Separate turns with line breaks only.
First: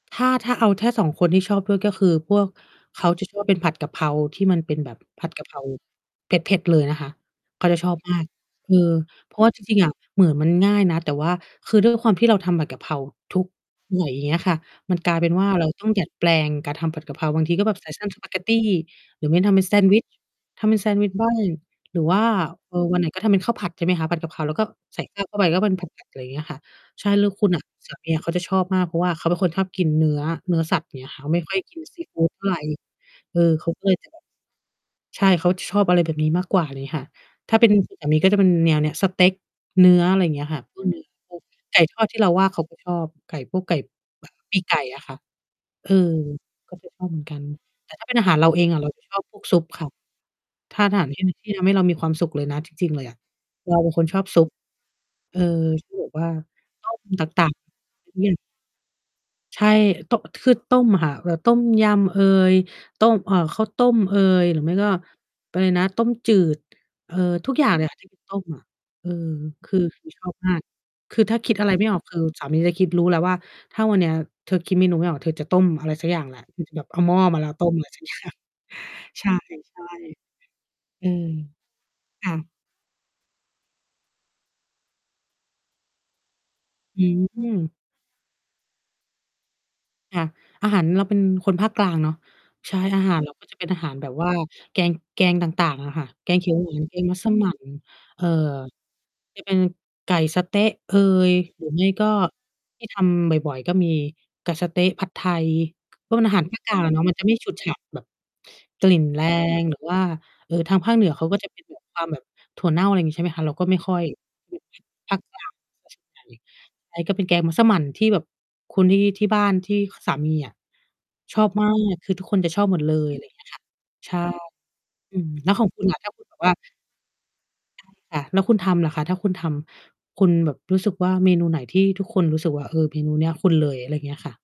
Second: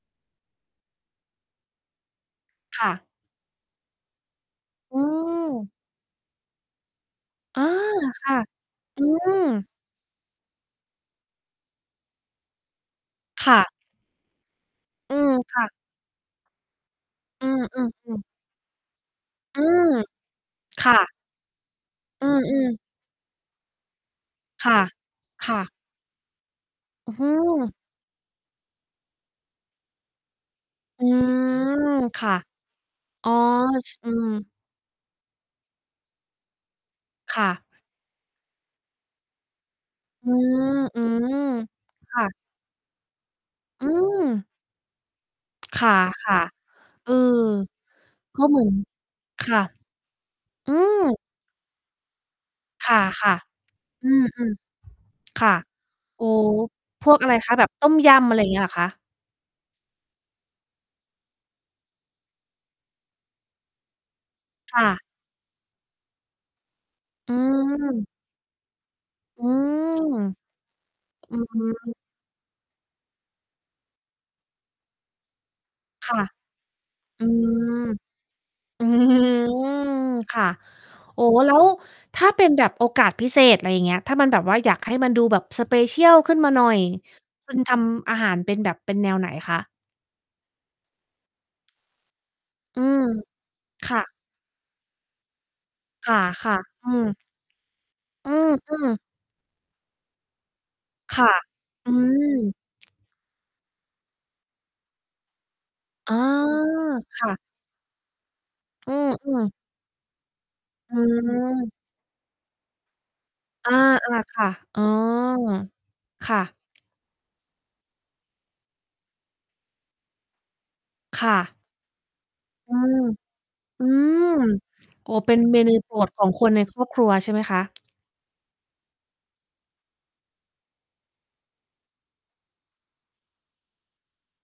ถ้า ถ้าเอาแค่ 2 คนที่ชอบด้วย ก็คือพวก
ค่
เข
ะ
าจะชอบเป็นผัด กะเพราที่มันเป็นแบ
อ
บ
ื
ผัด กะเพรา
ม
เผ็ด ๆ เลยนะคะ
อ
เ
๋
ข
อ
าจะชอบมาก
ค่ะ
เออ
อื
เพราะว่าจ
ม
ริง ๆ อะเหมือนมันง่ายนะ แต่ว่าคือด้วยความที่เราทำผัดกะเพราทุก
ค่ะ
บ่อย เงี้ยค่ะ มันกล
อื
ายเป็
ม
นว่า
ค
เ
่
รา
ะ
ต้องดัดแปลงการทำผัดกะเพรา บา
อื
งทีก็แบบใส่เส้น
ม
ส
ๆ ๆ
ปาเกตตี หรือไม่ทำเ
อ
ป
ื
็นแซ
ม
นด์วิช ทำเป็น
ค
แซ
่
นด์วิช
ะ
บ้าง หรือว่า
อือ
เอ่
ๆ
อ วันไหนก็ทำเป็นข้าวผัด ใช่ไหมคะ ผัดกะเพรา แล้วก็
ค่ะ
ใส่ ข้าว เข้าไป
ค
ก
่
็เป็
ะ
น ผัด ๆ อะไรเงี้ยค่ะ ใช
อ
่
ื้อ
แ
ฮ
ล้
ื
วคุณน่ะ
อ
สามี เขาจะชอบมาก เพราะว่าเขาเป็นคนชอบกินเนื้อ เนื้อสัตว์
อ
เ
ื
งี้ยค่ะ ไม่ค่อยก
ม
ินซีฟ
ค
ูด
่ะ
เท่าไร
อ๋อ
เออ เขาก็เล
ช
ย
อืม
ใช่ เขาชอบอะไรแบบนี้มากกว่าเลยค่ะ
ค่
ถ้า
ะ
เป็นสามีก็จะเป็นแนวเนี้ย สเต็ก เนื้อ อะไร
อื
เงี้ยค่ะ อืม พวก
ม
ไก่ทอด
ๆ ค
ที่
่
เรา
ะ
ว่า เขาก็ชอบ ไก่ พวกไก่
อืม
ปีกไก่อะค่ะ
ค
เอ
่
อ
ะ
เขาจะช
ๆ เ
อ
อ
บ
อ
เหมือนกัน แต่ถ้า เป็นอาหาร
ก็
เรา
เหม
เอ
ือ
ง
น
อะ เราจะ ชอบพว
ค
ก ซ
่
ุ
ะ
ปค่ะ
อื
ถ้าอาหาร ท
ม
ี่ ที่ทำให้เรามีความสุขเลยนะ จริ
ค
ง ๆ เลยอะ
่ะ
เราเป็นค
ๆ อ
น
ื
ชอ
อ
บซุป เออ
ๆ ค่ะ
ที่แบบ
โอ
ว
้
่า ชอบ
พวก
ต
อะไร
ั
ค
ก
ะ แบบต้มย
ๆ เนี
ำ
่
อะ
ย
ไรเงี้ยเหรอคะ?
ใช่ โตะ คือต้มค่ะ แบบต้มยำเอย ต้ม อ่า ข้าวต้มเอย หรือไม
ค
่
่
ก็
ะ
อะไรนะ ต้มจืด เออ
อื
ทุกอย่าง เลยค่ะ ท
ม
ี่ต้ม เออ
อื
คือจะ
ม
ชอบ มาก คือ
อ
ถ้
ื
า
อ
คิด
ฮ
อะไรไม่อ
ึ
อก คือสามีจะคิด รู้แล้วว่า "ถ้าวันเนี้ย เธอคิดเมนูไม่ออก เธอจะต้มอะไรสัก
ค
อ
่
ย่
ะ
างแหละ" อือ แบบเอาหม้อ
อื
มาแล้ว ต้ม
ม
อะไร สักอย่าง
อื
ใช
ม
่
ค่ะ
ๆ อื
โอ้
ม
แล้วถ
ค
้า
่
เป็
ะ
นแบบโอกาสพิเศษ อะไรเงี้ย ถ้ามันแบบว่าอยากให้มันดูแบบ special ขึ้นมาหน่อย
อื
คุณ ท
ม
ำอาหารเป็นแบบ เป็นแนวไหนคะ?
ค่ะ อาหาร เราเป็นคนภาคกลางเนาะ ใช่
อื
อ
ม
าหาร เราก็จะเป็นอาห
ค
าร
่
แบ
ะ
บว่าแกง แกงต่าง ๆ อะค่ะ
ค
แกง เขี
่
ย
ะ
วหวาน
ๆ อื
แกง
ม
มัสมั่น เอ่อ
อือ อือ
จะเป็น ไก่สะเต๊ะเอ
ค่
ย
ะ
หรือไม่
อื
ก็
ม
ที่ทำบ่อย ๆ ก็มีไก่สะเต๊ะ ผัดไทย ก
อ
็
๋อ
เป็นอาหารภาคกลางเนาะ มัน
ค
จะ
่
ไม
ะ
่ฉุดฉาดแบบ ก
อ
ล
ื
ิ่นแร
อ ๆ
ง หรือว่า เอ่อ ทางภา
อื
คเหนือเขาก็จะ เป็นแ
ม
บบ ความแบบถั่วเน่า อะไรงี้ ใช่ไหมคะ เราก็
อา
ไม่ค่อย
ๆ ค่ะ
อืม
อ๋อ
ภาคกลาง ใช่ไห
ค
ม
่ะ
ใช่ ก็เป็นแกงมัสมั่นที่แบบคนที่ ที่บ้าน ที่สามีอะ
ค่
ชอบ
ะ
มาก คือทุกคนจะชอบ
อื
หมดเล
ม
ย อะไร เงี้ยค่ะ
อื
ใช่
ม โอ้
อื
เ
ม
ป็น
แล้ว
เม
ของ
นู
คุณ
โป
ล่
ร
ะ ถ
ด
้าพ
ข
ู
อ
ด
ง
ถึง
ค
ว
น
่า
ในครอบครัวใช่ไหมคะ?
ค่ะ แล้วคุณทำเหรอคะ? ถ้าคุณทำ คุณแบบรู้สึกว่า มีเมนูไหนที่ทุกคนรู้สึกว่า เออ เมนูเนี้ยคุณเลย? อะไรเงี้ยค่ะ